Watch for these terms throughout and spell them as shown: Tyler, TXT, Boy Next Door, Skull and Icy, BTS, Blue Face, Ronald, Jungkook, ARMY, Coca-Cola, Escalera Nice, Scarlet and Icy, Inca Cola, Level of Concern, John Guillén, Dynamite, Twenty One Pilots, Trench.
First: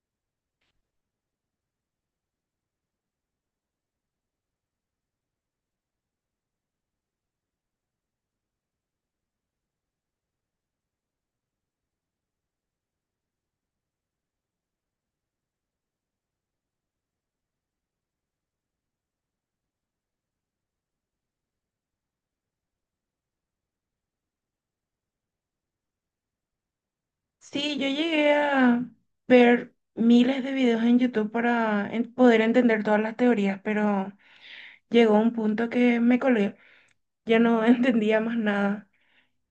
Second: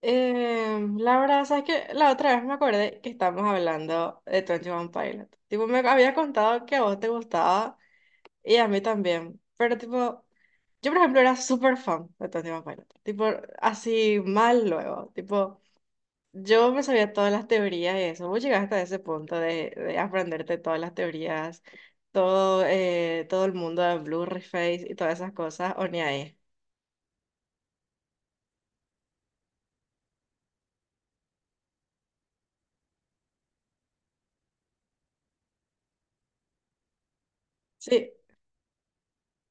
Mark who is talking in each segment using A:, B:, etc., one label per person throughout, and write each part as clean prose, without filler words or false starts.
A: La verdad, sabes que la otra vez me acordé que estábamos hablando de Twenty One Pilot. Tipo, me había contado que a vos te gustaba y a mí también. Pero tipo, yo por ejemplo era súper fan de Twenty One Pilot. Tipo, así mal luego. Tipo, yo me sabía todas las teorías y eso. Vos llegaste hasta ese punto de aprenderte todas las teorías, todo, todo el mundo de Blue Face y todas esas cosas, o ni ahí.
B: Sí, yo llegué a ver miles de videos en YouTube para poder entender todas las teorías, pero llegó un punto que me colé, ya no
A: Sí.
B: entendía más nada.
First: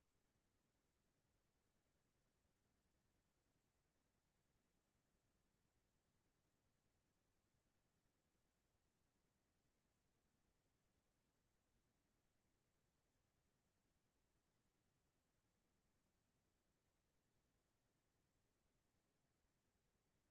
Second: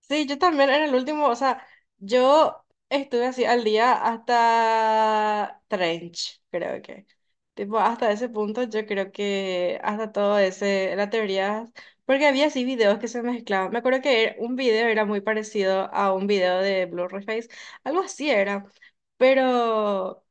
A: Sí, yo también en el último, o sea, yo estuve así al día hasta Trench, creo que. Tipo, hasta ese punto yo creo que hasta todo ese, la teoría, porque había así videos que se mezclaban. Me acuerdo que un video era muy parecido a un video de Blue Face, algo así era, pero...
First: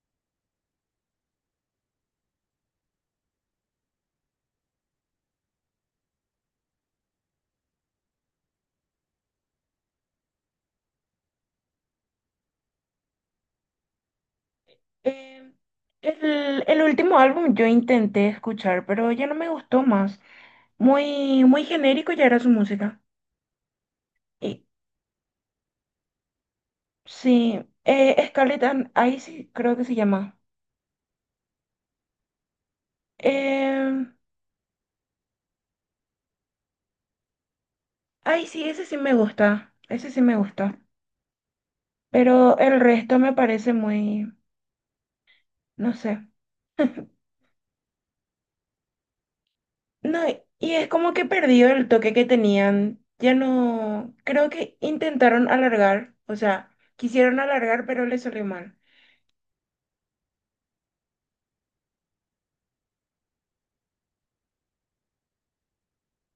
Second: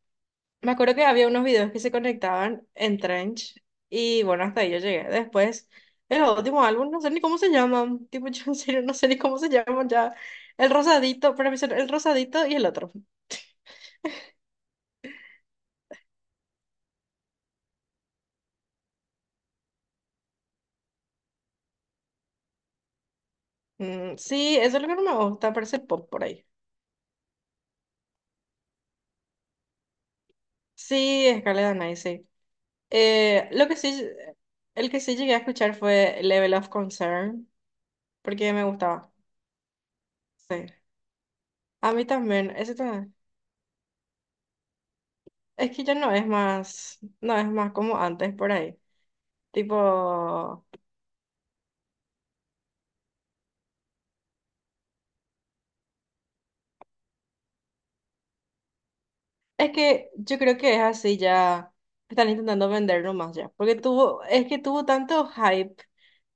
A: Me acuerdo que había unos videos que se conectaban en Trench y bueno, hasta ahí yo llegué. Después, el último álbum, no sé ni cómo se llaman. Tipo, yo en serio no sé ni cómo se llaman ya. El rosadito, para mí son el rosadito y el otro.
B: Eh, el último álbum yo intenté escuchar, pero ya no me gustó más. Muy, muy genérico ya era su música.
A: Mm, sí,
B: Y,
A: eso es lo que no me gusta, parece pop por ahí.
B: sí, Scarlet, and Icy creo que se llama.
A: Sí, Escalera Nice, sí. Lo que
B: Eh,
A: sí, el que sí llegué a escuchar fue Level of Concern,
B: ay,
A: porque
B: sí,
A: me
B: ese sí
A: gustaba.
B: me gusta, ese sí me
A: Sí.
B: gusta,
A: A mí también,
B: pero
A: ese
B: el
A: también.
B: resto me parece muy,
A: Es que
B: no
A: ya no
B: sé.
A: es más, no es más como antes por ahí.
B: No,
A: Tipo,
B: y es como que perdido el toque que tenían. Ya no, creo que intentaron alargar, o sea, quisieron alargar, pero les salió mal.
A: es que yo creo que es así ya. Están intentando venderlo más ya. Porque tuvo, es que tuvo tanto hype,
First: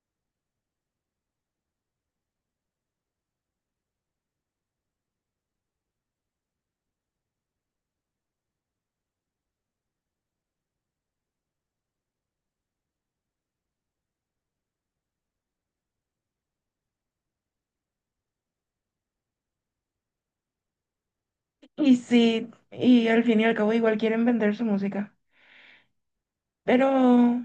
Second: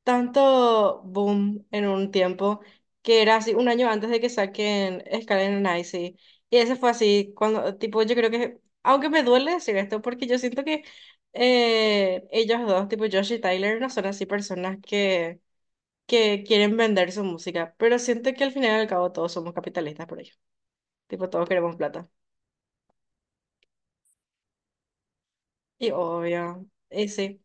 A: tanto boom en un tiempo, que era así un año antes de que saquen Skull and Icy. Y ese fue así, cuando, tipo, yo creo que, aunque me duele decir esto, porque yo siento que ellos dos, tipo Josh y Tyler, no son así personas que quieren vender su música. Pero siento que al final y al cabo todos somos capitalistas por ello. Tipo, todos queremos
B: Y
A: plata.
B: sí, y al fin y al cabo igual quieren vender su música.
A: Y obvio,
B: Pero
A: y sí,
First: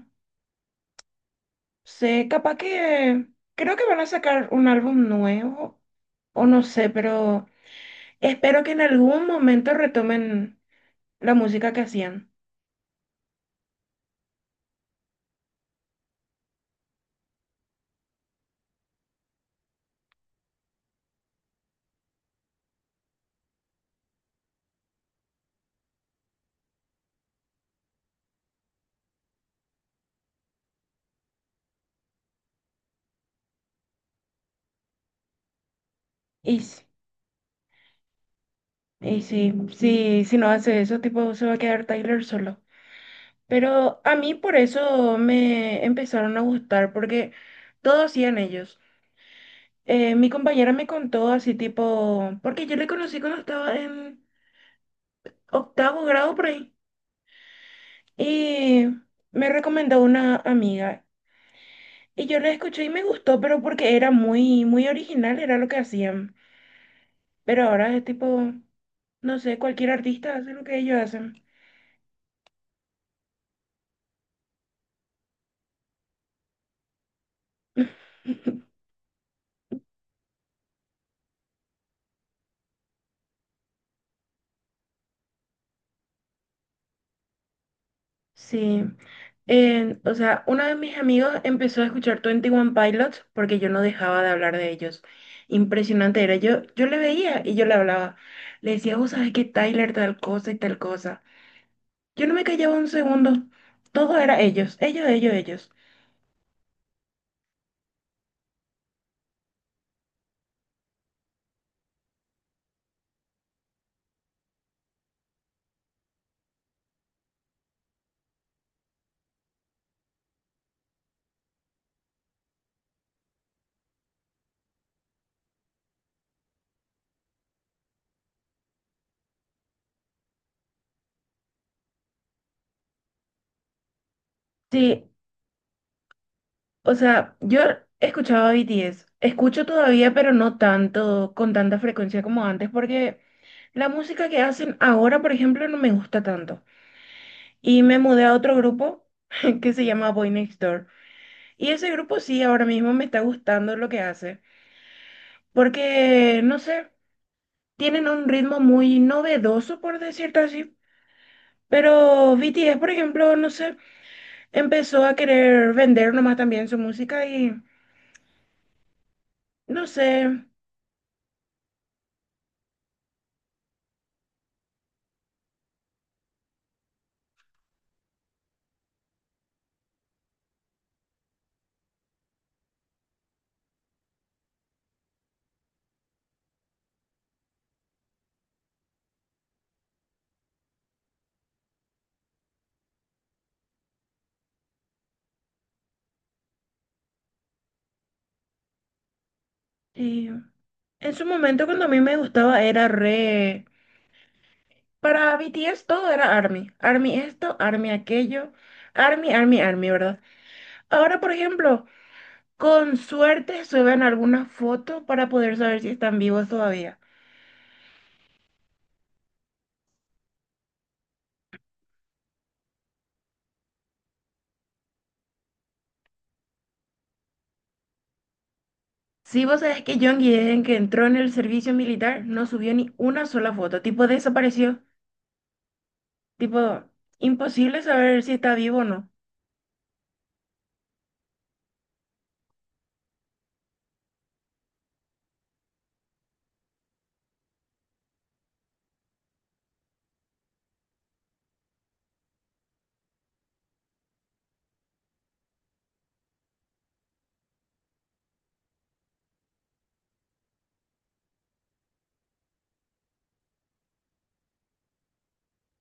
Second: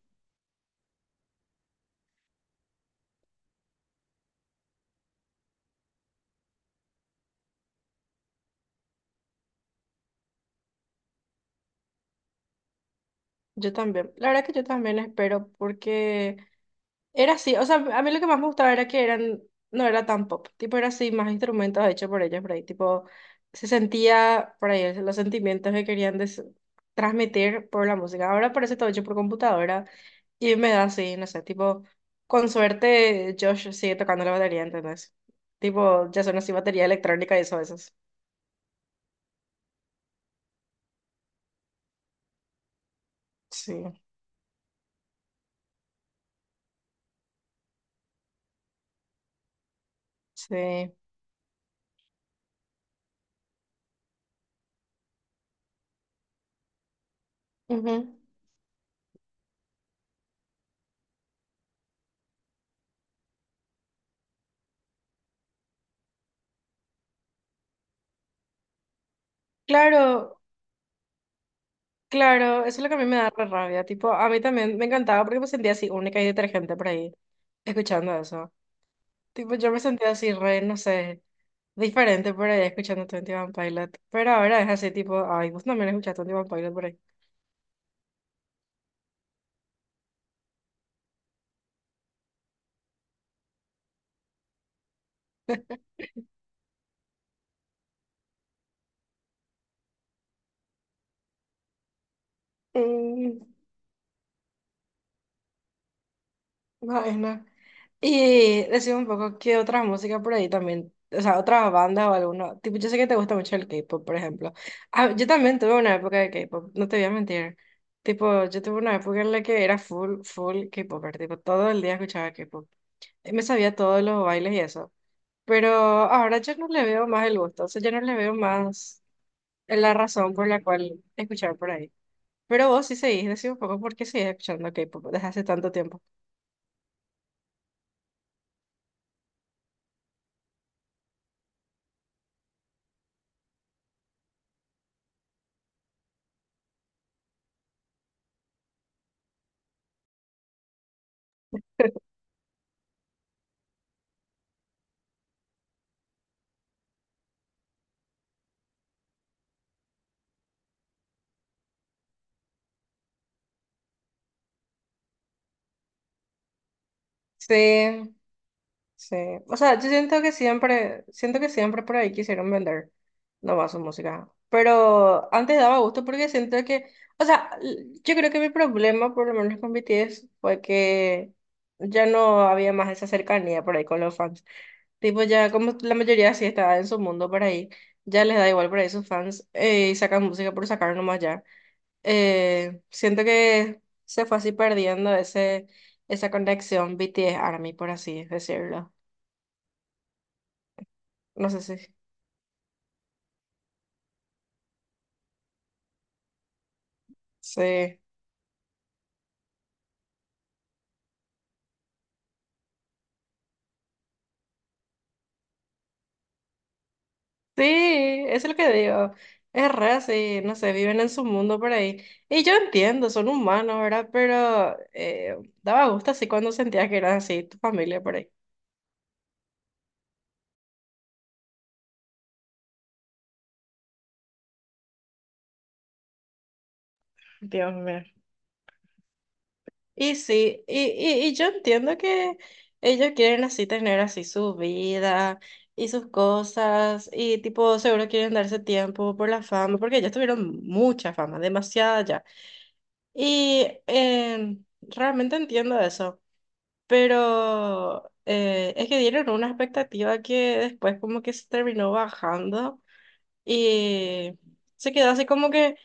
B: sé, capaz que creo que van a sacar un álbum nuevo, o no sé, pero espero que en algún momento retomen la música que hacían.
A: yo también. La verdad que yo también espero porque era así, o sea, a mí lo que más me gustaba era que eran, no era tan pop, tipo era así, más instrumentos hechos por ellos por ahí, tipo se sentía por ahí los sentimientos que querían transmitir por la música. Ahora parece todo hecho por computadora y me da así, no sé, tipo, con suerte Josh sigue tocando la batería, ¿entendés? Tipo, ya son así
B: Y,
A: batería
B: s-
A: electrónica y eso, a veces.
B: y sí, sí, si no hace eso, tipo, se va a quedar Tyler solo.
A: Sí,
B: Pero a mí por eso me empezaron a gustar, porque todo hacían ellos. Mi compañera me
A: sí.
B: contó así tipo, porque yo le conocí cuando estaba en octavo grado por ahí,
A: Ujú.
B: y me recomendó una amiga. Y yo la escuché y me gustó, pero porque era muy, muy original, era lo que hacían. Pero ahora es tipo, no sé, cualquier artista
A: Claro.
B: hace lo que ellos hacen.
A: Claro, eso es lo que a mí me da re rabia. Tipo, a mí también me encantaba porque me sentía así única y detergente por ahí, escuchando eso. Tipo, yo me sentía así re, no sé, diferente por ahí escuchando Twenty One Pilot. Pero ahora es así, tipo, ay, vos también escuchaste Twenty One Pilot por ahí.
B: Sí, o sea, uno de mis amigos empezó a escuchar Twenty One Pilots porque yo no dejaba de hablar de ellos. Impresionante era, yo le veía y yo le hablaba. Le decía, vos sabés que Tyler tal cosa y tal cosa. Yo no me callaba un segundo,
A: Mm,
B: todo era ellos, ellos, ellos, ellos.
A: no, es no. Y decime un poco qué otra música por ahí también, o sea, otra banda o alguno. Tipo, yo sé que te gusta mucho el K-pop, por ejemplo. Ah, yo también tuve una época de K-pop, no te voy a mentir. Tipo, yo tuve una época en la que era full, full K-popper, tipo, todo el día escuchaba K-pop. Y me sabía todos los bailes y eso. Pero ahora yo no le veo más el gusto, o sea, yo no le veo más la razón por la cual escuchar por ahí. Pero vos sí seguís, decime un poco por qué seguís escuchando K-pop
B: Sí,
A: desde hace tanto tiempo.
B: o sea, yo escuchaba BTS, escucho todavía, pero no tanto, con tanta frecuencia como antes, porque la música que hacen ahora, por ejemplo, no me gusta tanto. Y me mudé a otro grupo que se llama Boy Next Door. Y ese grupo sí, ahora mismo me está gustando lo que hace. Porque, no sé, tienen un ritmo muy novedoso, por decirlo así. Pero BTS, por ejemplo, no sé, empezó a querer vender nomás también su música y,
A: Sí. Sí, o sea, yo
B: no sé,
A: siento que siempre por ahí quisieron vender nomás su música, pero antes daba gusto porque siento que, o sea, yo creo que mi problema, por lo menos con BTS, fue que ya no había más esa cercanía por ahí con los fans. Tipo, ya como la mayoría sí estaba en su mundo por ahí, ya les da igual por ahí sus fans, y sacan música por sacar nomás ya. Siento que se fue así perdiendo ese, esa conexión BTS-ARMY, por así decirlo.
B: y en su
A: No sé
B: momento
A: si.
B: cuando a mí me gustaba era re... Para BTS todo era ARMY. ARMY esto, ARMY
A: Sí.
B: aquello. ARMY, ARMY, ARMY, ¿verdad? Ahora, por ejemplo... Con suerte suben algunas fotos para poder saber si están vivos todavía.
A: Sí, eso es lo que digo. Es re así, no sé, viven en su mundo por ahí. Y yo entiendo, son humanos, ¿verdad? Pero daba gusto así cuando sentías que eran así, tu familia por ahí.
B: ¿Si vos sabés que John Guillén, que entró en el servicio militar, no subió ni una sola foto? Tipo, desapareció. Tipo,
A: Dios
B: imposible
A: mío.
B: saber si está vivo o no.
A: Y sí, y yo entiendo que ellos quieren así tener así su vida y sus cosas y tipo seguro quieren darse tiempo por la fama porque ellos tuvieron mucha fama, demasiada ya. Y realmente entiendo eso, pero es que dieron una expectativa que después como que se terminó bajando y se quedó así como que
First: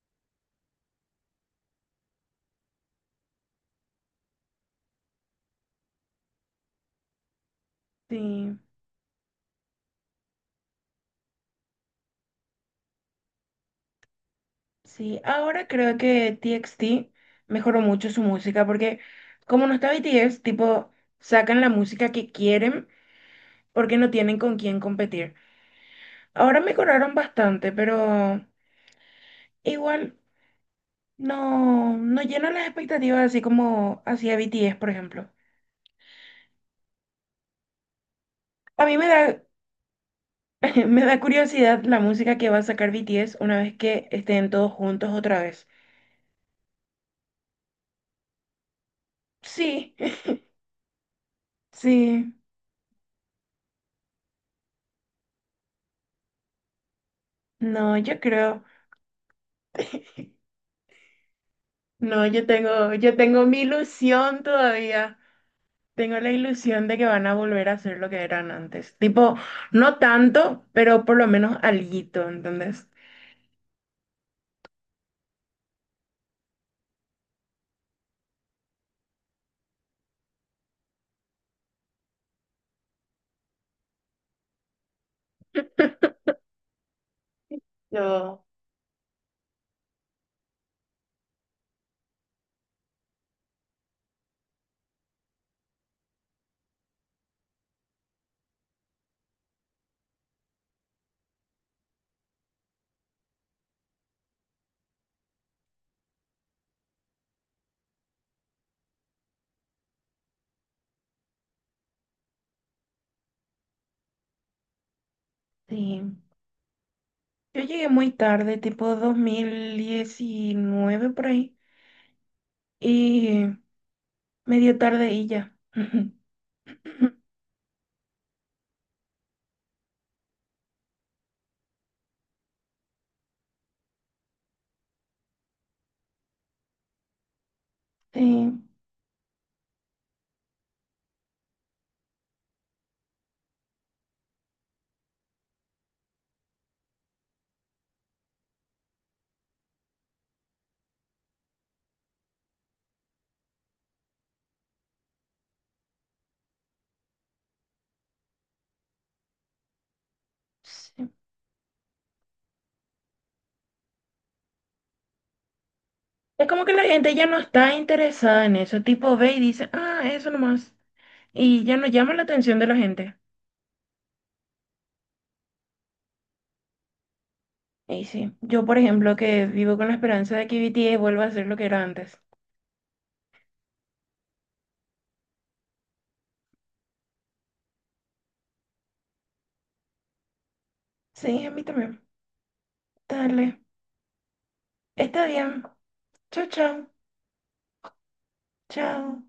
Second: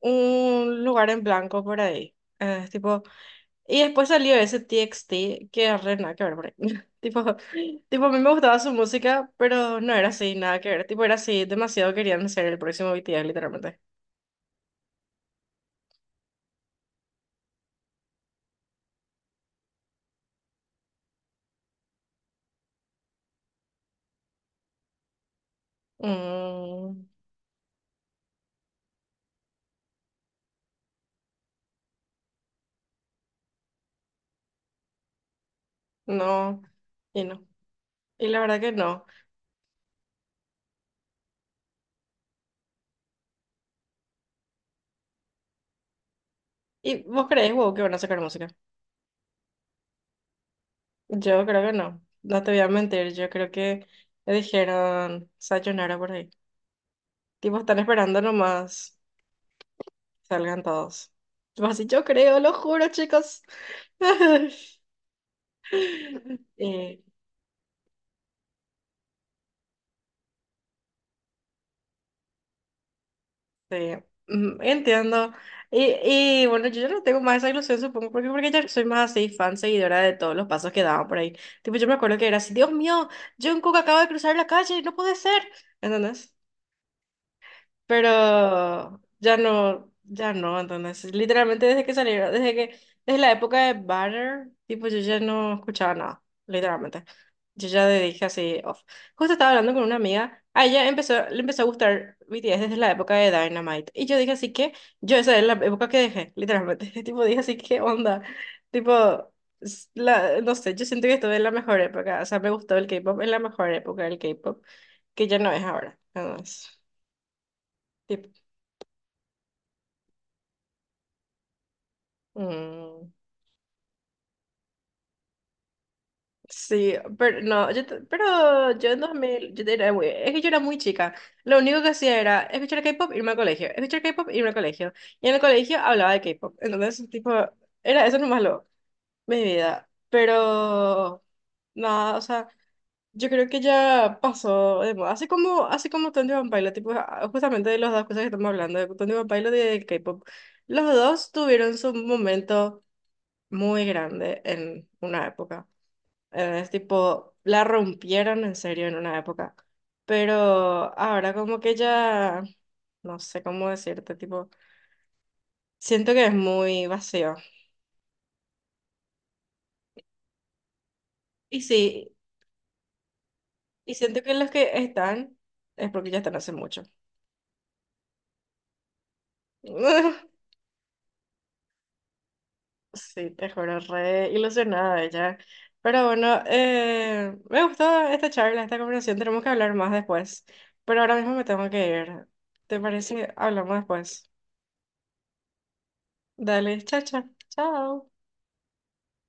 A: un lugar en blanco por ahí. Tipo, y después salió ese TXT que es re nada que ver por ahí. Tipo, tipo, a mí me
B: Sí,
A: gustaba su música, pero no era así, nada que ver. Tipo, era así, demasiado querían ser el próximo BTS, literalmente.
B: sí. Ahora creo que TXT mejoró mucho su música porque como no está BTS, tipo, sacan la música que quieren porque no tienen con quién competir. Ahora
A: Mm,
B: mejoraron bastante, pero igual. No, no llena las expectativas así como hacía B T S por ejemplo.
A: no, y no. Y la verdad que
B: A mí
A: no.
B: me da, me da curiosidad la música que va a sacar B T S una vez que estén todos juntos otra vez.
A: ¿Y vos creés, wow, que van a sacar música?
B: Sí,
A: Yo creo que no,
B: sí.
A: no te voy a mentir, yo creo que le dijeron sayonara por ahí. Tipo, están
B: No, yo
A: esperando
B: creo.
A: nomás salgan todos. Tipo así, yo
B: No,
A: creo,
B: yo
A: lo juro,
B: tengo, yo
A: chicos.
B: tengo mi ilusión todavía. Tengo la ilusión de
A: Y,
B: que van a volver a ser lo que eran antes. Tipo, no tanto, pero por lo menos alguito, ¿entendés?
A: sí, mm, entiendo. Y bueno, yo ya no tengo más esa ilusión, supongo, porque ya soy más así fan, seguidora de todos los pasos que daban por ahí. Tipo, yo me acuerdo que era así, Dios mío, Jungkook acaba de cruzar la calle, no puede ser. ¿Entendés? Pero
B: Yo,
A: ya no, ya no, entonces, literalmente desde que salieron, desde que, desde la época de Banner, tipo, yo ya no escuchaba nada, literalmente. Yo ya le dije así, off. Justo estaba hablando con una amiga, a ella empezó, le empezó a gustar BTS desde la época de Dynamite, y yo dije así que, yo esa es la época que dejé, literalmente, tipo, dije así, ¿qué onda? Tipo, la, no sé, yo siento que estuve en la mejor época, o sea, me gustó el K-pop en la mejor época del K-pop, que ya no es ahora,
B: sí.
A: entonces,
B: Yo llegué muy tarde, tipo 2019 por ahí,
A: mm,
B: y medio tarde y ya.
A: sí, pero no, yo, pero yo en 2000 yo era muy, es que yo era muy chica. Lo único que hacía era escuchar K-pop, irme al colegio, escuchar K-pop, irme al colegio. Y en el colegio hablaba de K-pop. Entonces, tipo, era eso nomás
B: Sí,
A: lo, mi vida. Pero, nada, o sea, yo creo que ya pasó de moda. Así como Twenty One Pilot, tipo, ah, justamente de las dos cosas que estamos hablando, de Twenty One Pilot y de K-pop. Los dos tuvieron su momento muy grande en una época. Es tipo, la rompieron en serio en una época. Pero
B: sí.
A: ahora como que ya, no sé cómo decirte, tipo, siento que es
B: Es como que la
A: muy
B: gente ya
A: vacío.
B: no está interesada en eso, tipo ve y dice, ah, eso nomás,
A: Y
B: y ya no
A: sí,
B: llama la atención de la gente.
A: y siento que los que están es porque ya están hace mucho.
B: Y sí, yo por ejemplo que vivo con la esperanza de que BTS vuelva a ser lo que era antes.
A: Sí, te juro, re ilusionada ella. Pero bueno, me gustó esta charla, esta conversación. Tenemos que hablar más después. Pero ahora mismo me
B: Sí, a mí
A: tengo que
B: también.
A: ir. ¿Te parece?
B: Dale,
A: Hablamos después.
B: está bien. Chao,
A: Dale,
B: chao,
A: chao, chao. Chao.
B: chao.